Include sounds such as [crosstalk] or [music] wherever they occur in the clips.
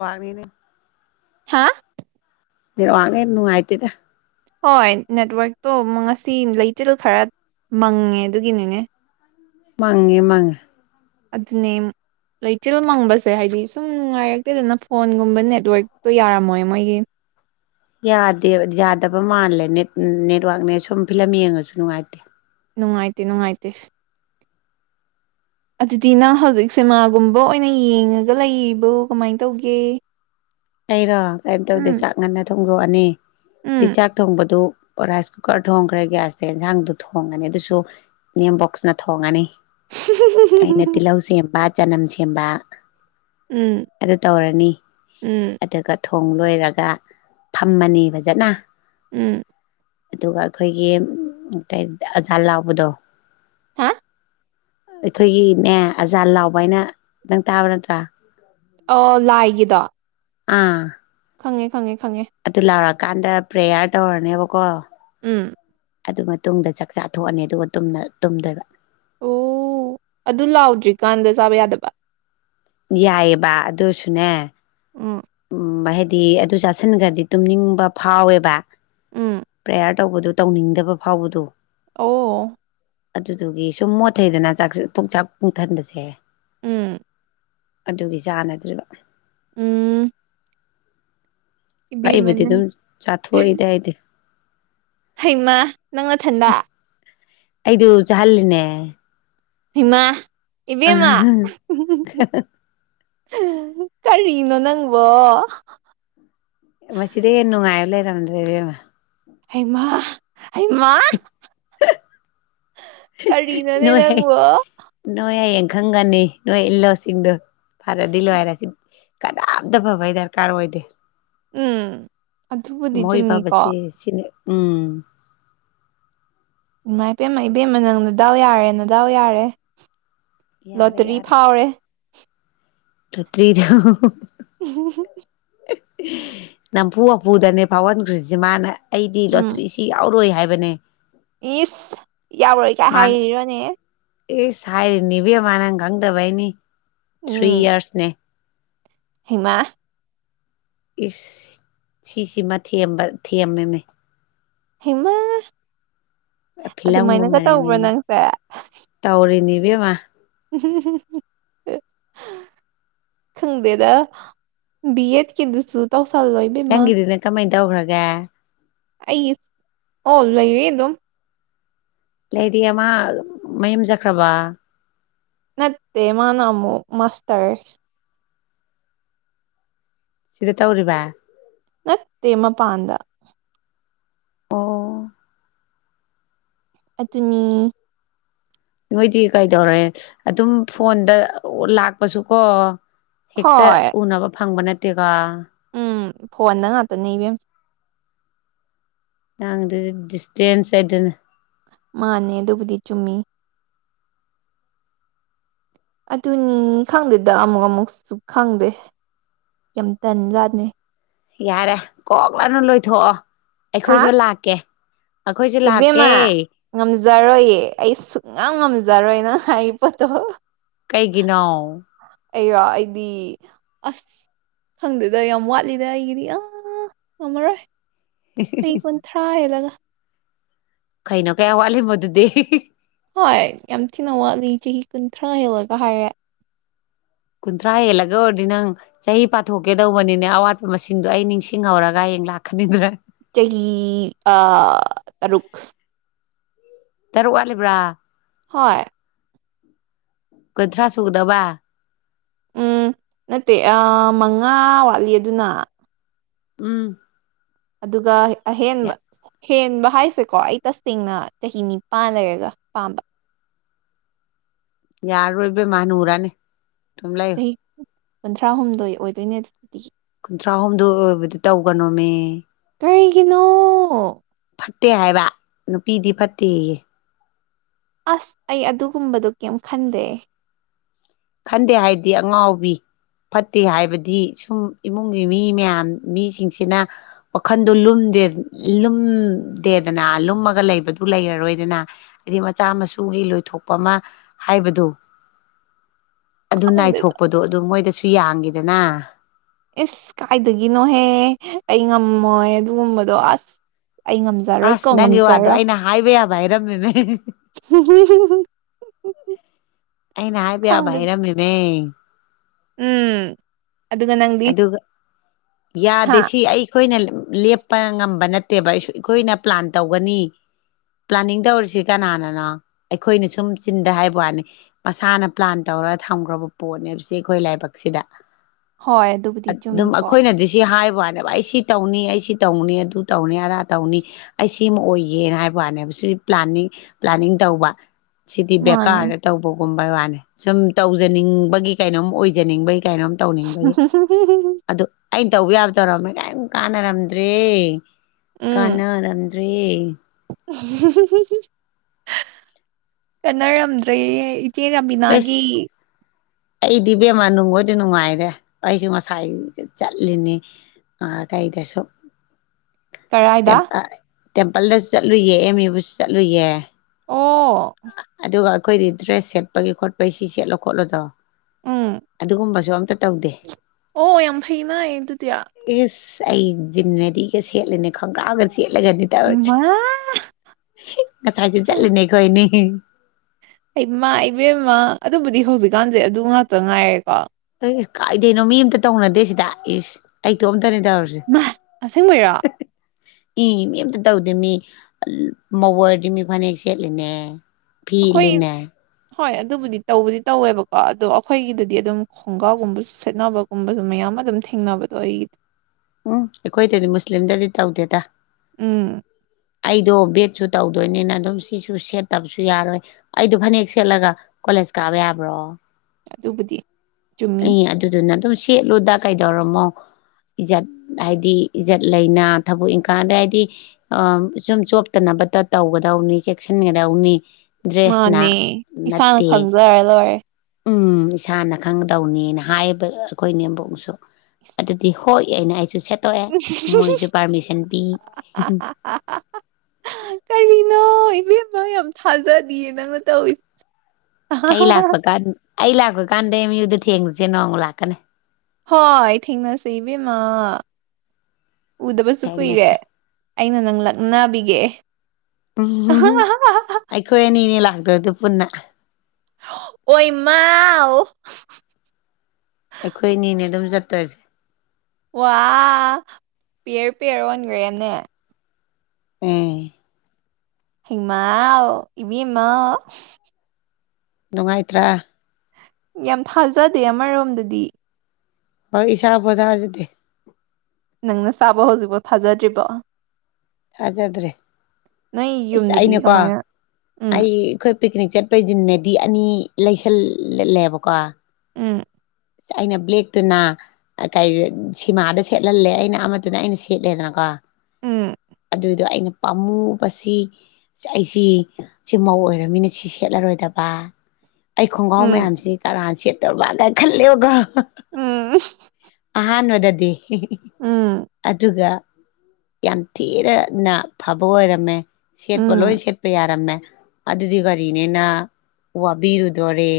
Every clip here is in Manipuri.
ꯃꯅꯤꯅꯦ ꯍꯥ ꯅ‌ꯦꯠꯋꯥꯛꯅ‌ꯦ ꯅꯨꯡꯉꯥꯏꯇ‌ꯦꯗ ꯍꯣꯏ ꯅꯦꯠꯋꯔꯛꯇꯣ ꯉꯁꯤ ꯂꯩꯆꯜ ꯈꯔ ꯃꯪꯉꯦ ꯑꯗꯨꯒꯤꯅꯤꯅꯦ ꯃꯪꯉꯦ ꯃꯪꯉ‌ꯦ ꯑꯗꯨꯅ‌ꯦ ꯂꯩꯆꯤꯦꯜ ꯃꯪꯕꯁꯦ ꯍꯥꯏꯗꯤ ꯁꯨꯝ ꯅꯨꯡꯉꯥꯏꯔꯛꯇꯦꯗꯅ ꯐꯣꯟꯒꯨꯝꯕ ꯅꯦꯠꯋꯔꯛꯇꯣ ꯌꯥꯔꯝꯃꯣꯏ ꯃꯣꯏꯒꯤ ꯌꯥꯗꯦ ꯌꯥꯗꯕ ꯃꯥꯜꯂꯦ ꯅ‌ꯦꯠ ꯅꯦꯠꯋꯥꯛꯅꯦ ꯁꯨꯝ ꯐꯤꯂꯝ ꯌꯦꯡꯉꯁꯨ ꯅꯨꯡꯉꯥꯏꯇꯦ ꯅꯨꯡꯉꯥꯏꯇꯦ ꯅꯨꯡꯉꯥꯏꯇꯦ ꯑꯗꯨꯗꯤ ꯅꯪ ꯍꯧꯖꯤꯛ ꯁꯦꯃꯥꯒꯨꯝꯕ ꯑꯣꯏꯅ ꯌꯦꯡꯉꯒ ꯂꯩꯔꯤꯕ‌ꯣ ꯀꯃꯥꯏꯅ ꯇꯧꯒꯦ ꯑꯩꯔꯣ ꯀꯩꯝ ꯇꯧꯗꯦ ꯎꯝ ꯆꯥꯛ ꯉꯟꯅ ꯊꯣꯡꯗꯣꯛꯑꯅꯤ ꯑꯗ‌‌ꯩ ꯎꯝ ꯆꯥꯛ ꯊꯣꯡꯕꯗꯨ ꯔꯥꯏꯁ ꯀꯨꯀꯔ ꯊꯣꯡꯈ꯭ꯔꯦ ꯒ꯭ꯌꯥꯁꯇ ꯌꯦꯟꯁꯥꯡꯗꯨ ꯊꯣꯡꯉꯅꯤ ꯑꯗꯨꯁꯨ ꯏꯅ‌ꯦꯝ ꯕꯣꯛꯁꯅ ꯊꯣꯡꯉꯅꯤ ꯑꯩꯅ ꯇꯤꯜꯂꯧ ꯁꯦꯝꯕ ꯆꯅꯝ ꯁꯦꯝꯕ ꯎꯝ ꯑꯗꯨ ꯇꯧꯔꯅꯤ ꯎꯝ ꯑꯗꯨꯒ ꯊꯣꯡ ꯂꯣꯏꯔꯒ ꯐꯝꯃꯅꯤ ꯐꯖꯅ ꯎꯝ ꯑꯗꯨꯒ ꯑꯩꯈꯣꯏꯒꯤ ꯎꯝ ꯀꯩ ꯑꯖꯥ ꯂꯥꯎꯕꯗꯣ ꯍꯥ ꯑꯩꯈꯣꯏꯒꯤꯅꯦ ꯑꯖꯥꯔ ꯂꯥꯎꯕ ꯍꯥꯏꯅ ꯅꯪ ꯇꯥꯕꯥ ꯅꯠꯇ꯭ꯔꯥ ꯑꯧ ꯂꯥꯏꯒꯤꯗꯣ ꯑꯥ ꯈꯪꯉꯦ ꯈꯪꯉꯦ ꯈꯪꯉꯦ ꯑꯗꯨ ꯂꯥꯎꯔꯀꯥꯟꯗ ꯄ꯭ꯔꯦꯌꯥꯔ ꯇꯧꯔꯅꯦꯕꯀꯣ ꯎꯝ ꯑꯗꯨ ꯃꯇꯨꯡꯗ ꯆꯥꯛ ꯆꯥꯊꯣꯛꯑꯅꯤ ꯑꯗꯨꯒ ꯇꯨꯝꯗꯣꯏꯕ ꯑꯣ ꯑꯗꯨ ꯂꯥꯎꯗ꯭ꯔꯤꯀꯥꯟꯗ ꯆꯥꯕ ꯌꯥꯗꯕ ꯌꯥꯏꯑꯦꯕ ꯑꯗꯨꯁꯨꯅꯦ ꯎꯝ ꯎꯝ ꯍꯥꯏꯗꯤ ꯑꯗꯨ ꯆꯥꯁꯤꯟꯈ꯭ꯔꯗꯤ ꯇꯨꯝꯅꯤꯡꯕ ꯐꯥꯎꯋꯦꯕ ꯎꯝ ꯄ꯭ꯔꯦꯌꯔ ꯇꯧꯕꯗꯨ ꯇꯧꯅꯤꯡꯗꯕ ꯐꯥꯎꯕꯗꯣ ꯑꯣ ꯑꯗꯨꯗꯨꯒꯤ ꯁꯨꯝ ꯃꯣꯠꯊꯩꯗꯅ ꯄꯨꯆꯥꯛ ꯄꯨꯡꯊꯟꯕꯁꯦ ꯎꯝ ꯑꯗꯨꯒꯤ ꯆꯥꯟꯅꯗ꯭ꯔꯤꯕ ꯎꯝ ꯏꯕꯦꯝꯃ ꯑꯩꯕꯨꯗꯤ ꯅꯪ ꯑꯗꯨꯝ ꯆꯥꯊꯣꯛꯏꯗ ꯑꯩꯗꯤ ꯍꯩꯃꯥ ꯅꯪꯅꯊꯟꯗ ꯑꯩꯗꯨ ꯆꯥꯛꯍꯜꯂꯤꯅꯦ ꯏꯃꯥ ꯏꯕꯦꯝꯃ ꯀꯔꯤꯅꯣ ꯅꯪꯕꯣ ꯃꯁꯤꯗꯗꯤ ꯍꯦꯟꯅ ꯅꯨꯡꯉꯥꯏꯕ ꯂꯩꯔꯝꯗ꯭ꯔꯦ ꯏꯕꯦꯝꯃ ꯍꯩꯃꯥ ꯍꯩꯃꯥ ꯀꯔꯤꯅꯣꯅꯦ ꯅꯣꯏ ꯍꯌꯦꯡ ꯅꯪꯕꯣ ꯅꯣꯏ ꯍꯌꯦꯡ ꯈꯪꯒꯅꯤ ꯅꯣꯏ ꯏꯟꯂꯣꯁꯤꯡꯗꯣ ꯐꯔꯗꯤ ꯂꯣꯏꯔꯁꯤ ꯀꯅꯥꯝꯇ ꯐꯕꯩ ꯗꯔꯀꯥꯔ ꯑꯣꯏꯗꯦ ꯎꯝ ꯑꯗꯨꯕꯨꯗꯤ ꯃꯣꯏ ꯐꯕꯁꯦ ꯆꯨꯝꯃꯤꯀꯣ ꯁꯤꯅꯦ ꯎꯝ ꯏꯃꯥ ꯏꯄꯦꯝꯃ ꯏꯕꯦꯝꯃ ꯅꯪ ꯅꯗꯥꯎ ꯌꯥꯔꯦ ꯅꯗꯥꯎ ꯌꯥꯔꯦ ꯌꯥꯔꯦ ꯂꯣꯇ꯭ꯔꯤ ꯐꯥꯎꯔꯦ ꯂꯣꯠꯇ꯭ꯔꯤꯗꯣ ꯎ [inaudible] ꯅꯝꯐꯨ ꯍꯥꯐꯨꯗꯅꯦ ꯐꯥꯎꯍꯟꯈꯣꯏꯁꯦ ꯃꯥꯅ ꯑꯩꯗꯤ ꯂꯣꯠꯇ꯭ꯔꯤꯁꯦ ꯌꯥꯎꯔꯣꯏ ꯍꯥꯏꯕꯅꯦ ꯏꯁꯁꯥ ꯌꯥꯎꯔꯣꯏꯀ ꯃꯥꯅ ꯍꯥꯏꯔꯤꯔꯣꯅꯦ ꯏꯁ ꯍꯥꯏꯔꯤꯅꯦ ꯏꯕꯦꯝꯃ ꯅꯪ ꯈꯪꯗꯕꯩꯅꯤ ꯊ꯭ꯔꯤ ꯌꯤꯌꯔꯁꯅꯦ ꯍꯩꯃꯥ ꯏꯁ ꯁꯤꯁꯤꯃ ꯊꯦꯝꯕ ꯊꯦꯝꯃꯤꯅꯦ ꯍꯩꯃꯥ ꯑꯗꯨꯃꯥꯏꯅꯒ ꯐꯤꯂꯝꯒꯨꯝꯕꯅꯦꯃꯤ ꯇꯧꯕ꯭ꯔꯣ ꯅꯪꯁꯦ ꯇꯧꯔꯤꯅꯤ ꯏꯕꯦꯝꯃ [inaudible] ꯈꯪꯗꯦꯗ ꯕꯤ ꯑꯦꯗ ꯀꯤꯗꯨꯁꯨ ꯇꯧꯁꯜꯂꯣꯏ ꯅꯪꯒꯤꯗꯨꯅ ꯀꯃꯥꯏ ꯇꯧꯈ꯭ꯔꯒꯦ ꯑꯩꯒꯤ ꯑꯣ ꯂꯩꯔꯤ ꯑꯗꯨꯝ ꯂꯩꯗꯤ ꯑꯃ ꯃꯌꯨꯝ ꯆꯠꯈ꯭ꯔꯕ ꯅꯠꯇꯦ ꯃꯅꯥ ꯑꯃꯨꯛ ꯃꯥꯁꯇꯔ ꯁꯤꯗ ꯇꯧꯔꯤꯕ ꯅꯠꯇꯦ ꯃꯄꯥꯟꯗ ꯑꯣ ꯑꯗꯨꯅꯤ ꯅꯣꯏꯗꯤ ꯀꯩꯗꯧꯔꯦ ꯑꯗꯨꯝ ꯐꯣꯟꯗ ꯂꯥꯛꯄꯁꯨꯀꯣ ꯍꯦꯛꯇ ꯍꯣꯏ ꯎꯅꯕ ꯐꯪꯕ ꯅꯠꯇꯦꯀꯣ ꯎꯝ ꯐꯣꯟꯗ ꯉꯥꯛꯇꯅꯦ ꯏꯕꯦꯝꯃ ꯅꯍꯥꯟꯒꯤꯗꯨꯗꯤ ꯗꯤꯁꯇꯦꯟꯁ ꯍꯥꯏꯗꯨꯅꯦ ꯃꯥꯅꯦ ꯑꯗꯨꯕꯨꯗꯤ ꯆꯨꯝꯃꯤ ꯑꯗꯨꯅꯤ ꯈꯪꯗꯦꯗ ꯑꯃꯨꯛ ꯑꯃꯨꯛꯆꯨ ꯈꯪꯗꯦ ꯌꯥꯝ ꯇꯟꯖꯥꯠꯅꯤ ꯌꯥꯔꯦ ꯀꯣꯛ ꯂꯣꯏꯅ ꯂꯣꯏꯊꯣꯛꯑꯣ ꯑꯩꯈꯣꯏꯖꯨ ꯂꯥꯛꯀꯦ ꯑꯩꯈꯣꯏꯁꯨ ꯂꯥꯛꯀꯦ ꯏꯕꯦꯝꯃꯥ ꯉꯝꯖꯔꯣꯏꯌꯦ ꯑꯩ ꯁꯨꯡꯉꯥꯝ ꯉꯝꯖꯔꯣꯏ ꯅꯪ ꯍꯥꯏꯔꯤ ꯄꯣꯠꯇꯣ ꯀꯩꯒꯤꯅꯣ ꯑꯩꯔꯣ ꯑꯩꯗꯤ ꯑꯁ ꯈꯪꯗꯦꯗ ꯌꯥꯝ ꯋꯥꯠꯂꯤꯗ ꯑꯩꯒꯤꯗꯤ ꯑ ꯉꯝꯃꯔꯣꯏ ꯆꯍꯤ ꯀꯨꯟꯊ꯭ꯔꯥ ꯍꯦꯜꯂꯒ ꯈꯩꯅꯣ ꯀꯌꯥ ꯋꯥꯠꯂꯤꯃꯣ ꯑꯗꯨꯗꯤ ꯍꯣꯏ ꯌꯥꯝ ꯊꯤꯅ ꯋꯥꯠꯂꯤ ꯆꯍꯤ ꯀꯨꯟꯊ꯭ꯔꯥ ꯍꯦꯜꯂꯒ ꯍꯥꯏꯔꯦ ꯀꯨꯟꯊ꯭ꯔꯥ ꯍꯦꯜꯂꯒ ꯑꯣꯏꯔꯗꯤ ꯅꯪ ꯆꯍꯤ ꯄꯥꯊꯣꯛꯀꯦ ꯇꯧꯕꯅꯤꯅꯦ ꯑꯋꯥꯠꯄ ꯃꯁꯤꯡꯗꯣ ꯑꯩ ꯅꯤꯡꯁꯤꯡꯍꯧꯔꯒ ꯍꯌꯦꯡ ꯂꯥꯛꯈꯅꯤꯗ꯭ꯔ ꯆꯒꯤ ꯑꯥ ꯇꯔꯨꯛ ꯇꯔꯨꯛ ꯋꯥꯠꯂꯤꯕ꯭ꯔꯥ ꯍꯣꯏ ꯀꯨꯟꯊ꯭ꯔꯥ ꯁꯨꯒꯗꯕꯥ ꯎꯝ ꯅꯠꯇꯦ ꯑꯥ ꯃꯉꯥ ꯋꯥꯠꯂꯤ ꯑꯗꯨꯅ ꯎꯝ ꯑꯗꯨꯒ ꯑꯍꯦꯟꯕ ꯍꯦꯟꯕ ꯍꯥꯏꯁꯦꯀꯣ ꯑꯩ ꯇꯁꯦꯡꯅ ꯆꯍꯤ ꯅꯤꯄꯥꯟ ꯂꯩꯔꯒ ꯄꯥꯝꯕ ꯌꯥꯔꯔꯣꯏ ꯏꯕꯦꯝꯃꯥ ꯍꯅꯨꯔꯅꯤ ꯊꯨꯝꯂꯩ ꯀꯨꯟꯊ꯭ꯔꯥꯍꯨꯝꯗꯣꯏ ꯑꯣꯏꯗꯣꯏꯅꯦ ꯀꯨꯟꯊ꯭ꯔꯥꯍꯨꯝꯗꯣꯏ ꯑꯣꯏꯕꯗꯨ ꯇꯧꯒꯅꯣꯃꯤ ꯀꯩꯒꯤꯅꯣ ꯐꯠꯇꯦ ꯍꯥꯏꯕ ꯅꯨꯄꯤꯗꯤ ꯐꯠꯇꯦꯌꯦ ꯑꯁ ꯑꯩ ꯑꯗꯨꯒꯨꯝꯕꯗꯣ ꯀꯩꯝ ꯈꯟꯗꯦ ꯈꯟꯗꯦ ꯍꯥꯏꯗꯤ ꯑꯉꯥꯎꯕꯤ ꯐꯠꯇꯦ ꯍꯥꯏꯕꯗꯤ ꯁꯨꯝ ꯏꯃꯨꯡꯒꯤ ꯃꯤ ꯃꯌꯥꯝ ꯃꯤꯁꯤꯡꯁꯤꯅ ꯋꯥꯈꯟꯗꯣ ꯂꯨꯝꯗꯦ ꯂꯨꯝꯗꯦꯗꯅ ꯂꯨꯝꯃꯒ ꯂꯩꯕꯗꯨ ꯂꯩꯔꯔꯣꯏꯗꯅ ꯍꯥꯏꯗꯤ ꯃꯆꯥ ꯃꯁꯨꯒꯤ ꯂꯣꯏꯊꯣꯛꯄ ꯑꯃꯥ ꯍꯥꯏꯕꯗꯨ ꯑꯗꯨ ꯈꯪꯗꯦꯗ ꯅꯥꯏꯊꯣꯛꯄꯗꯣ ꯑꯗꯨ ꯃꯣꯏꯗꯁꯨ ꯌꯥꯡꯒꯤꯗꯅ ꯏꯁ ꯀꯥꯏꯗꯒꯤꯅꯣꯍꯦ ꯑꯩ ꯉꯝꯃꯣꯏ ꯑꯗꯨꯒꯨꯝꯕꯗꯣ ꯑꯁ ꯑꯩ ꯉꯝ ꯆꯥꯔꯣꯏꯀꯣ ꯑꯁ ꯅꯪꯒꯤ ꯋꯥꯗꯣ ꯉꯝꯆꯥꯔꯣ ꯑꯩꯅ ꯍꯥꯏꯕ ꯌꯥꯕ ꯍꯥꯏꯔꯝꯃꯤꯃꯦ ꯑꯩꯅ ꯍꯥꯏꯕ ꯌꯥꯕ ꯈꯪꯗꯦ ꯍꯥꯏꯔꯝꯃꯤꯃꯦ ꯎꯝ ꯑꯗꯨꯒ ꯅꯪꯗꯤ ꯑꯗꯨꯒ ꯍꯥ ꯌꯥꯗꯦ ꯁꯤ ꯑꯩ ꯈꯣꯏꯅ ꯂꯦꯞꯄ ꯉꯝꯕ ꯅꯠꯇꯦꯕ ꯏꯁꯨ ꯏꯈꯣꯏꯅ ꯄ꯭ꯂꯥꯟ ꯇꯧꯒꯅꯤ ꯄ꯭ꯂꯥꯅꯤꯡ ꯇꯧꯔꯤꯁꯤ ꯀꯅꯥꯅꯅꯣ ꯑꯩꯈꯣꯏꯅ ꯁꯨꯝ ꯆꯤꯟꯗ ꯍꯥꯏꯕ꯭ꯋꯥꯅꯤ ꯃꯁꯥꯅ ꯄ꯭ꯂꯥꯟ ꯇꯧꯔꯒ ꯊꯝꯒ꯭ꯔꯕ ꯄꯣꯠꯅꯦꯕ ꯁꯤ ꯈꯣꯏ ꯂꯥꯏꯕꯛꯁꯤꯗ ꯍꯣꯏ ꯑꯗꯨꯕꯨꯗꯤ ꯑꯗꯨꯝ ꯆꯨꯝꯃꯤꯀꯣ ꯑꯈꯣꯏꯅꯗꯤ ꯁꯤ ꯍꯥꯏꯕꯋꯥꯟꯅꯦꯕ ꯑꯩ ꯁꯤ ꯇꯧꯅꯤ ꯑꯩ ꯁꯤ ꯇꯧꯅꯤ ꯑꯗꯨ ꯇꯧꯅꯤ ꯑꯔꯥ ꯇꯧꯅꯤ ꯑꯩ ꯁꯤꯃ ꯑꯣꯏꯒꯦꯅ ꯍꯥꯏꯕ ꯋꯥꯅꯦꯕ ꯁꯤꯗꯤ ꯄ꯭ꯂꯥꯅꯤꯡ ꯄ꯭ꯂꯥꯅꯤꯡ ꯇꯧꯕ ꯁꯤꯗꯤ ꯃꯥꯅꯦ ꯕꯦꯀꯥꯔꯛ ꯇꯧꯕꯒꯨꯝꯕꯩ ꯋꯥꯅꯤ ꯁꯨꯝ ꯇꯧꯖꯅꯤꯡꯕꯒꯤ ꯀꯩꯅꯣꯝ ꯑꯣꯏꯖꯅꯤꯡꯕꯒꯤ ꯀꯩꯅꯣꯝ ꯇꯧꯅꯤꯡꯕꯒꯤ ꯑꯗꯨ ꯑꯩ ꯇꯧꯕ ꯌꯥꯕ ꯇꯧꯔꯝꯃꯦ ꯀꯦꯝ ꯀꯥꯟꯅꯔꯝꯗ꯭ꯔꯦ ꯀꯥꯟꯅꯔꯝ ꯗ꯭ꯔꯦ ꯀꯥꯟꯅꯔꯝꯗ꯭ꯔꯦ ꯍꯥꯏ ꯑꯩꯁ ꯑꯩꯗꯤ ꯏꯕꯦꯝꯃ ꯅꯨꯡꯕꯨꯗꯤ ꯅꯨꯡꯉꯥꯏꯔꯦ ꯑꯩꯁꯨ ꯉꯁꯥꯏ ꯆꯠꯂꯤꯅꯤ ꯑ ꯀꯩꯗꯁꯨ ꯀꯔꯥꯏꯗ ꯇꯦꯝꯄ ꯇꯦꯝꯄꯜꯗꯁꯨ ꯆꯠꯂꯨꯏꯌꯦ ꯑꯦꯝ ꯌꯨꯕꯨꯁꯨ ꯆꯠꯂꯨꯌꯦ ꯑꯣ ꯑꯗꯨꯒ ꯑꯩꯈꯣꯏꯗꯤ ꯗ꯭ꯔꯦꯁ ꯁꯦꯠꯄꯒꯤ ꯈꯣꯠꯄꯒꯤ ꯁꯤ ꯁꯦꯠꯂꯣ ꯈꯣꯠꯂꯣꯗꯣ ꯎꯝ ꯑꯗꯨꯒꯨꯝꯕꯁꯨ ꯑꯝꯇ ꯇꯧꯗꯦ ꯑꯣ ꯌꯥꯝ ꯐꯩꯅ ꯑꯗꯨꯗꯤ ꯏꯁ ꯑꯩ ꯖꯤꯟꯅꯔꯤꯒ ꯁꯦꯠꯂꯤꯅꯤ ꯈꯣꯡꯒ꯭ꯔꯥꯎꯒ ꯁꯦꯠꯂꯒꯅꯤ ꯇꯧꯔꯤꯁꯦ ꯃꯥ ꯉꯁꯥꯏꯁꯨ ꯆꯠꯂꯤꯅꯦ ꯑꯩꯈꯣꯏ ꯑꯅꯤ ꯍꯩꯃꯥ ꯏꯕꯦꯝꯃ ꯑꯗꯨꯕꯨꯗꯤ ꯍꯧꯖꯤꯛꯀꯥꯟꯁꯦ ꯑꯗꯨ ꯉꯥꯛꯇ ꯉꯥꯏꯔꯦꯀꯣ ꯑꯩꯁ ꯀꯥꯏꯗꯩꯅꯣ ꯃꯤ ꯑꯝꯇ ꯇꯧꯅꯗꯦ ꯁꯤꯗꯥ ꯏꯁ ꯑꯩꯇꯣꯝꯇꯅꯦ ꯇꯧꯔꯤ ꯃꯥ ꯑꯁꯦꯡꯕꯩꯔꯣ ꯏ ꯃꯤ ꯑꯝꯇ ꯇꯧꯗꯦ ꯃꯤ ꯃꯧ ꯑꯣꯏꯔꯗꯤ ꯃꯤ ꯐꯅꯦꯛ ꯁꯦꯠꯂꯤꯅꯦ ꯐꯤ ꯑꯩꯈꯣꯏ ꯏꯟꯂꯤꯅꯦ ꯍꯣꯏ ꯑꯗꯨꯕꯨꯗꯤ ꯇꯧꯕꯨꯗꯤ ꯇꯧꯋꯦꯕꯀꯣ ꯑꯗꯣ ꯑꯩꯈꯣꯏꯒꯤꯗꯗꯤ ꯑꯗꯨꯝ ꯈꯣꯡꯒꯥꯎꯒꯨꯝꯕ ꯁꯦꯠꯅꯕ ꯀꯨꯝꯕꯖꯨ ꯃꯌꯥꯝ ꯑꯗꯨꯝ ꯊꯦꯡꯅꯕꯗꯣ ꯑꯩ ꯍꯨꯡ ꯑꯩꯈꯣꯏꯗꯗꯤ ꯃꯨꯁꯂꯤꯝꯗꯗꯤ ꯇꯧꯗꯦꯗꯥ ꯎꯝ ꯑꯩꯗꯣ ꯕꯦꯠꯁꯨ ꯇꯧꯗꯣꯏꯅꯤꯅ ꯑꯗꯨꯝ ꯁꯤꯁꯨ ꯁꯦꯠꯇꯕꯁꯨ ꯌꯥꯔꯣꯏ ꯑꯩꯗꯣ ꯐꯅꯦꯛ ꯁꯦꯠꯂꯒ ꯀꯣꯂꯦꯖ ꯀꯥꯕ ꯌꯥꯕ꯭ꯔꯣ ꯑꯗꯨꯕꯨꯗꯤ ꯆꯨꯝꯃꯤ ꯑꯦ ꯑꯗꯨꯗꯨꯅ ꯑꯗꯨꯝ ꯁꯦꯠꯂꯨꯗ ꯀꯩꯗꯧꯔꯝꯃꯣ ꯏꯖꯠ ꯍꯥꯏꯗꯤ ꯏꯖꯠ ꯂꯩꯅ ꯊꯕꯛ ꯏꯪꯈꯥꯡꯗ ꯍꯥꯏꯗꯤ ꯑ ꯁꯨꯝ ꯆꯣꯞꯇꯅꯕꯇ ꯇꯧꯒꯗꯧꯅꯤ ꯆꯦꯛꯁꯤꯟꯒꯗꯧꯅꯤ ꯗ꯭ꯔꯦꯁꯅ ꯃꯥꯅꯦ ꯏꯁꯥꯅ ꯅꯠꯇꯦ ꯈꯪꯖꯔ ꯂꯣꯏꯔꯦ ꯎꯝ ꯏꯁꯥꯅ ꯈꯪꯒꯗꯧꯅꯦꯅ ꯍꯥꯏꯌꯦꯕ ꯑꯩꯈꯣꯏ ꯏꯅꯦꯝꯕꯣꯛꯅꯁꯨ ꯑꯗꯨꯗꯤ ꯍꯣꯏ ꯑꯩꯅ ꯑꯩꯁꯨ ꯁꯦꯠꯇꯣꯛꯑꯦ ꯃꯣꯏꯁꯨ ꯄꯥꯔꯃꯤꯁꯟ ꯄꯤ ꯀꯔꯤꯅꯣ ꯏꯕꯦꯝꯃ ꯌꯥꯝ ꯊꯥꯖꯗꯤꯌꯦ ꯅꯪꯅ ꯇꯧꯏ ꯑꯩ ꯂꯥꯛꯄ ꯀꯥꯟ ꯑꯩ ꯂꯥꯛꯄ ꯀꯥꯟꯗꯩ ꯑꯦꯝ ꯌꯨꯗ ꯊꯦꯡꯅꯁꯦ ꯅꯣꯡꯃ ꯂꯥꯛꯀꯅꯤ ꯍꯣꯏ ꯊꯦꯡꯅꯁꯦ ꯏꯕꯦꯝꯃ ꯎꯗꯕꯁꯨ ꯀꯨꯏꯔꯦ ꯊꯦꯡꯅꯁꯦ ꯑꯩꯅ ꯅꯪ ꯂꯛꯅꯕꯤꯒꯦ [unintelligible] ꯑꯩꯈꯣꯏ ꯑꯅꯤꯅꯤ ꯂꯥꯛꯇꯣꯏꯗꯣ ꯄꯨꯟꯅ ꯑꯣꯏꯃꯥꯎ ꯑꯩꯈꯣꯏ ꯑꯅꯤꯅꯦ ꯑꯗꯨꯝ ꯆꯠꯇꯣꯏꯁꯦ ꯋꯥ ꯄ꯭ꯤꯌꯔ ꯄ꯭ꯤꯌꯔ ꯑꯣꯟꯒ꯭ꯔꯦꯅꯦ ꯎꯝ ꯍꯩꯃꯥꯎ ꯏꯕꯦꯝꯃꯥꯎ ꯅꯨꯡꯉꯥꯏꯇ꯭ꯔꯥ ꯌꯥꯝ ꯊꯥꯖꯗꯦ ꯑꯃꯔꯣꯝꯗꯗꯤ ꯍꯣꯏ ꯏꯁꯥꯕꯥꯎ ꯊꯥꯖꯗꯦ ꯅꯪ ꯅꯁꯥꯕꯥꯎ ꯍꯧꯖꯤꯛꯐꯥꯎ ꯊꯥꯖꯗ꯭ꯔꯤꯕꯣ ꯊꯥꯖꯗ꯭ꯔꯦ ꯅꯣꯏ ꯏꯁ ꯌꯨꯝꯗꯗꯤ ꯑꯩꯅꯀꯣ ꯑꯩ ꯀꯃꯥꯏꯅ ꯎꯝ ꯑꯩꯈꯣꯏ ꯄꯤꯛꯅꯤꯛ ꯆꯠꯄꯩꯗꯤ ꯅꯥꯗꯤ ꯑꯅꯤ ꯂꯩꯁꯜꯂꯦꯕꯀꯣ ꯎꯝ ꯑꯩꯅꯥ ꯕ꯭ꯂꯦꯛꯇꯨꯅ ꯀꯩ ꯁꯤꯃꯥꯗ ꯁꯦꯠꯍꯜꯂꯦ ꯑꯩꯅ ꯑꯃꯗꯨꯅ ꯑꯩꯅ ꯁꯦꯠꯂꯦꯗꯅꯀꯣ ꯎꯝ ꯑꯗꯨꯗꯣ ꯑꯩꯅ ꯄꯥꯝꯃꯨꯕꯁꯤ ꯑꯩꯁꯤ ꯁꯤ ꯃꯧ ꯑꯣꯏꯔꯝꯃꯤꯅ ꯁꯤ ꯁꯦꯠꯂꯔꯣꯏꯗꯕ ꯑꯩ ꯈꯣꯡꯒ꯭ꯔꯥꯎ ꯎꯝ ꯃꯌꯥꯝꯁꯤ ꯀꯥꯅꯅ ꯁꯦꯠꯇꯧꯔꯕ ꯀꯥꯏ ꯈꯜꯂꯦꯕꯀꯣ ꯎꯝ ꯑꯍꯥꯟꯕꯗꯗꯤ ꯎꯝ ꯑꯗꯨꯒ ꯌꯥꯝ ꯊꯤꯅ ꯐꯕ ꯑꯣꯏꯔꯝꯃꯦ ꯁꯦꯠꯄ ꯎꯝ ꯂꯣꯏ ꯁꯦꯠꯄ ꯌꯥꯔꯝꯃꯦ ꯑꯗꯨꯗꯤ ꯒꯥꯔꯤꯅꯦꯅ ꯋꯥꯕꯤꯔꯨꯗꯣꯔꯤ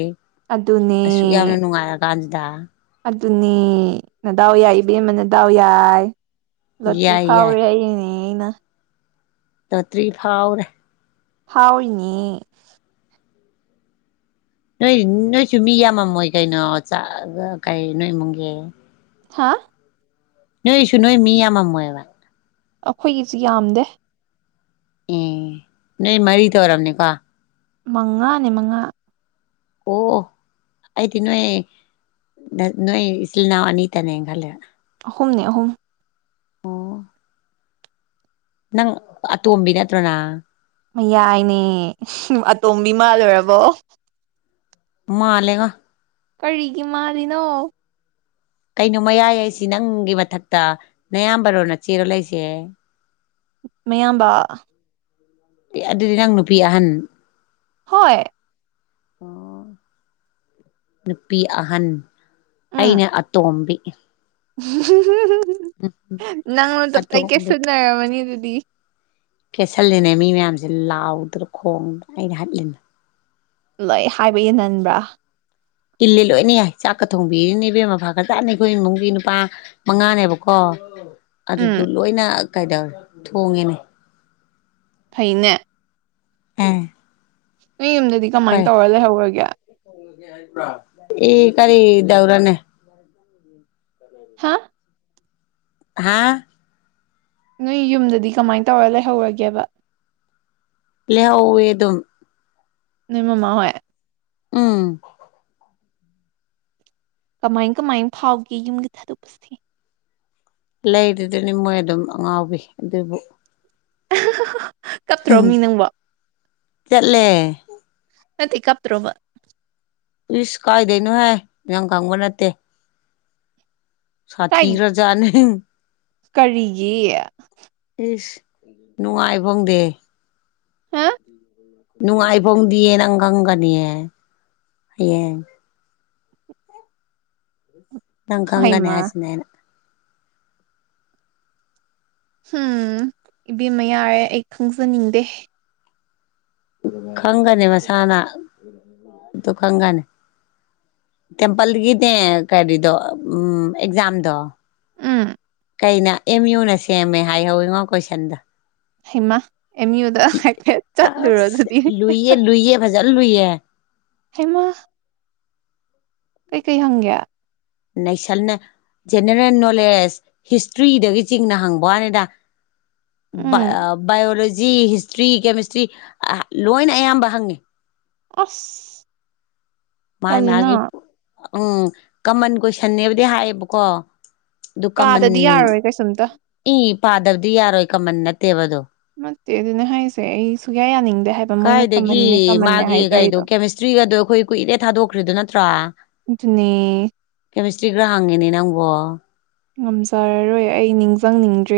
ꯑꯗꯨꯅꯦ ꯑꯁꯨꯛ ꯌꯥꯝꯅ ꯅꯨꯡꯉꯥꯏ ꯀꯥꯟꯗ ꯑꯗꯨꯅꯦ ꯅꯗꯥꯎ ꯌꯥꯏ ꯏꯕꯦꯝꯃ ꯅꯗꯥꯎ ꯌꯥꯏ ꯂꯣꯇ꯭ꯔꯤ ꯌꯥꯏ ꯐꯥꯎꯋꯦ ꯌꯥꯏ ꯍꯥꯏꯔꯤꯅꯦ ꯑꯩꯅ ꯂꯣꯇ꯭ꯔꯤ ꯐꯥꯎꯔꯦ ꯐꯥꯎꯔꯤꯅꯦ ꯅꯣꯏ ꯅꯣꯏꯁꯨ ꯃꯤ ꯌꯥꯝꯃꯝꯃꯣꯏ ꯀꯩꯅꯣ ꯆꯥꯒꯥ ꯀꯩ ꯅꯣꯏ ꯏꯃꯨꯡꯒꯤ ꯍꯥꯥ ꯅꯣꯏꯁꯨ ꯅꯣꯏ ꯃꯤ ꯌꯥꯝꯃꯝꯃꯣꯏꯕ ꯑꯩꯈꯣꯏꯒꯤꯁꯤ ꯌꯥꯝꯗꯦ ꯑꯝ ꯅꯣꯏ ꯃꯔꯤꯇꯥ ꯑꯣꯏꯔꯝꯅꯦꯀꯣ ꯃꯉꯥꯅꯤ ꯃꯉꯥ ꯑꯣ ꯑꯩꯗꯤ ꯅꯣꯏ ꯅꯣꯏ ꯏꯆꯤꯜ ꯏꯅꯥꯎ ꯑꯅꯤꯇꯅꯦ ꯈꯜꯂꯤꯅꯦ ꯑꯍꯨꯝꯅꯦ ꯑꯍꯨꯝ ꯑꯣ ꯅꯪ ꯑꯇꯣꯝꯕꯤ ꯅꯠꯇ꯭ꯔꯣ ꯅꯪ ꯃꯥꯌꯥꯏꯅꯦ ꯑꯇꯣꯝꯕꯤ ꯃꯥꯜꯂꯨꯔꯕꯣ ꯃꯥꯜꯂꯦꯉꯣ ꯀꯔꯤꯒꯤ ꯃꯥꯜꯂꯤꯅꯣ ꯀꯩꯅꯣ ꯃꯌꯥꯏ ꯍꯥꯏꯁꯤ ꯅꯪꯒꯤ ꯃꯊꯛꯇ ꯅꯌꯥꯝꯕꯔꯣ ꯅꯥꯆꯦꯔꯣ ꯂꯩꯁꯦ ꯃꯌꯥꯝꯕꯥ ꯑꯗꯨꯗꯤ ꯅꯪ ꯅꯨꯄꯤ ꯑꯍꯟ ꯍꯣꯏ ꯑꯣ [inaudible] ꯅꯨꯄꯤ ꯑꯍꯟ ꯑꯩꯅꯥ ꯑꯇꯣꯝꯕꯤ ꯎꯝ ꯅꯪꯉꯣꯟꯇ ꯄꯥꯏꯀꯦꯠ ꯑꯇꯣꯝꯕꯤ ꯁꯨꯅꯔꯝꯃꯅꯤ ꯑꯗꯨꯗꯤ ꯀꯦꯁꯜꯂꯤꯅꯦ ꯃꯤ ꯃꯌꯥꯝꯁꯦ ꯂꯥꯎꯗ꯭ꯔꯥ ꯈꯣꯡꯗꯅꯥ ꯑꯩꯅ ꯍꯥꯠꯂꯤꯝ ꯂꯣꯏ ꯍꯥꯏꯕ ꯏꯟꯍꯟꯕ꯭ꯔꯥ ꯏꯜꯂꯤ ꯂꯣꯏꯅ ꯌꯥꯏ ꯆꯥꯛꯀ ꯊꯣꯡꯕꯤꯔꯤꯅꯦ ꯏꯕꯦꯝ ꯐꯥ ꯈꯔ ꯆꯥꯅ ꯑꯩꯈꯣꯏ ꯏꯃꯨꯡꯒꯤ ꯅꯨꯄꯥ ꯃꯉꯥꯅꯦꯕꯀꯣ ꯑꯗꯨꯗ ꯎꯝ ꯂꯣꯏꯅ ꯀꯩꯗꯧꯔꯦ ꯊꯣꯡꯉꯦꯅꯦ ꯐꯩꯅꯦ ꯑꯝ ꯅꯣꯏ ꯌꯨꯝꯗꯗꯤ ꯀꯃꯥꯏꯅ ꯇꯧꯔꯥ ꯂꯩꯍꯧꯔꯒꯦ ꯏ ꯀꯔꯤ ꯗꯧꯔꯥꯅꯦ [unintelligible] ꯍꯥ ꯍꯥꯥ ꯅꯣꯏ ꯌꯨꯝꯗꯗꯤ ꯀꯃꯥꯏꯅ ꯇꯧꯔ ꯂꯩꯍꯧꯔꯒꯦꯕ ꯂꯍꯧꯋꯦ ꯑꯗꯨꯝ ꯅꯣꯏ ꯃꯃꯥ ꯍꯣꯏ ꯎꯝ ꯀꯃꯥꯏ ꯀꯃꯥꯏ ꯐꯥꯎꯒꯦ ꯌꯨꯝꯒꯤ ꯊꯥꯗꯣꯛꯛꯄꯁꯦ ꯂꯩꯗꯨꯗꯅꯤ ꯃꯣꯏ ꯑꯗꯨꯝ ꯑꯉꯥꯎꯕꯤ ꯑꯗꯨꯕꯨ ꯀꯞꯇ꯭ꯔꯣ ꯃꯤ ꯅꯪꯕ ꯆꯠꯂꯦ ꯅꯠꯇꯦ ꯀꯞꯇ꯭ꯔꯣꯕ ꯏꯁꯁ ꯀꯥꯏꯗꯣꯏꯩꯅꯣ ꯍꯥꯏ ꯅꯪ ꯈꯪꯕ ꯅꯠꯇꯦ ꯀꯥꯏ ꯁꯥꯊꯤ ꯈ꯭ꯔꯖꯥꯠꯅꯤ ꯀꯔꯤꯒꯤ ꯏꯁꯁ ꯅꯨꯡꯉꯥꯏ ꯐꯪꯗꯦ ꯍꯥ [unintelligible] ꯅꯨꯡꯉꯥꯏ ꯐꯥꯎꯗꯤꯌꯦ ꯅꯪ ꯈꯪꯒꯅꯤ ꯍꯌꯦꯡ ꯅꯪ ꯈꯪꯒꯅꯦ ꯍꯩꯃꯥ ꯍꯥꯏꯁꯤꯅꯦ ꯑꯩꯅ ꯍꯨꯝ ꯏꯕꯦꯝꯃ ꯌꯥꯔꯦ ꯑꯩ ꯈꯪꯖꯅꯤꯡꯗꯦ ꯈꯪꯒꯅꯤ ꯃꯁꯥꯅ ꯑꯗꯨ ꯈꯪꯒꯅꯤ ꯇꯦꯝꯄꯜꯒꯤꯅꯦ ꯀꯔꯤꯗꯣ ꯎꯝ ꯑꯦꯛꯖꯥꯝꯗꯣ ꯎꯝ ꯀꯩꯅꯣ ꯑꯦꯝ ꯌꯨꯅ ꯁꯦꯝꯃꯦ ꯍꯥꯏꯍꯧꯋꯤꯉꯣ ꯀꯣꯏꯁꯟꯗꯣ ꯍꯩꯃꯥ ꯑꯦꯝ ꯌꯨꯗ ꯍꯥꯏꯐꯦꯠ ꯆꯠꯂꯨꯔꯣ ꯑꯁ ꯑꯗꯨꯗꯤ ꯂꯨꯏꯌꯦ ꯂꯨꯏꯌꯦ ꯐꯖꯅ ꯂꯨꯏꯌꯦ ꯍꯦꯃꯥ ꯀꯩꯀꯩ ꯍꯪꯒꯦ ꯅꯩꯁꯜꯅꯦ ꯖꯦꯅꯦꯔꯦꯜ ꯅꯣꯂꯦꯖ ꯍꯤꯁꯇ꯭ꯔꯤꯗꯒꯤ ꯆꯤꯡꯅ ꯍꯪꯕ ꯋꯥꯅꯤꯗ ꯎꯝ ꯕꯥꯏꯑꯣꯂꯣꯖꯤ ꯍꯤꯁꯇ꯭ꯔꯤ ꯀꯦꯃꯤꯁꯇ꯭ꯔꯤ ꯂꯣꯏꯅ ꯑꯌꯥꯝꯕ ꯍꯪꯉꯦ ꯑꯁ ꯃꯥꯥꯏ ꯇꯜꯂꯤꯅ ꯃꯥꯒꯤ ꯎꯝ ꯀꯃꯟ ꯀꯣꯏꯁꯟꯅꯦꯕꯗꯤ ꯍꯥꯏꯌꯦꯕꯀꯣ ꯑꯗꯨ ꯀꯃꯟ ꯄꯥꯗꯗꯤ ꯌꯥꯔꯣꯏ ꯀꯩꯁꯨꯝꯇ ꯏ ꯄꯥꯗꯕꯗꯤ ꯌꯥꯔꯣꯏ ꯀꯃꯟ ꯅꯠꯇꯦꯕꯗꯣ ꯅꯠꯇꯦ ꯑꯗꯨꯅ ꯍꯥꯏꯁꯦ ꯑꯩ ꯁꯨꯨꯡꯛꯌꯥ ꯌꯥꯅꯤꯡꯗꯦ ꯍꯥꯏꯕ ꯃꯣꯏꯅ ꯀꯥꯏꯗꯒꯤ ꯀꯃꯟꯅꯦ ꯀꯃꯟꯅꯦ ꯃꯥꯒꯤ ꯀꯩꯗꯣ ꯍꯥꯏꯖꯔꯤꯗꯣ ꯀꯦꯃꯤꯁꯇ꯭ꯔꯤꯒꯗꯣ ꯑꯩꯈꯣꯏ ꯀꯨꯏꯔꯦ ꯊꯥꯗꯣꯛꯈ꯭ꯔꯤꯗꯣ ꯅꯠꯇ꯭ꯔꯥ ꯑꯗꯨꯅꯦ ꯀꯦꯃꯤꯁꯇ꯭ꯔꯤꯒ ꯍꯪꯏꯅꯦ ꯅꯪꯕꯨ ꯎꯝꯖꯔꯔꯣꯏ ꯑꯩ ꯅꯤꯡꯖꯪꯅꯤꯡꯗ꯭ꯔꯦ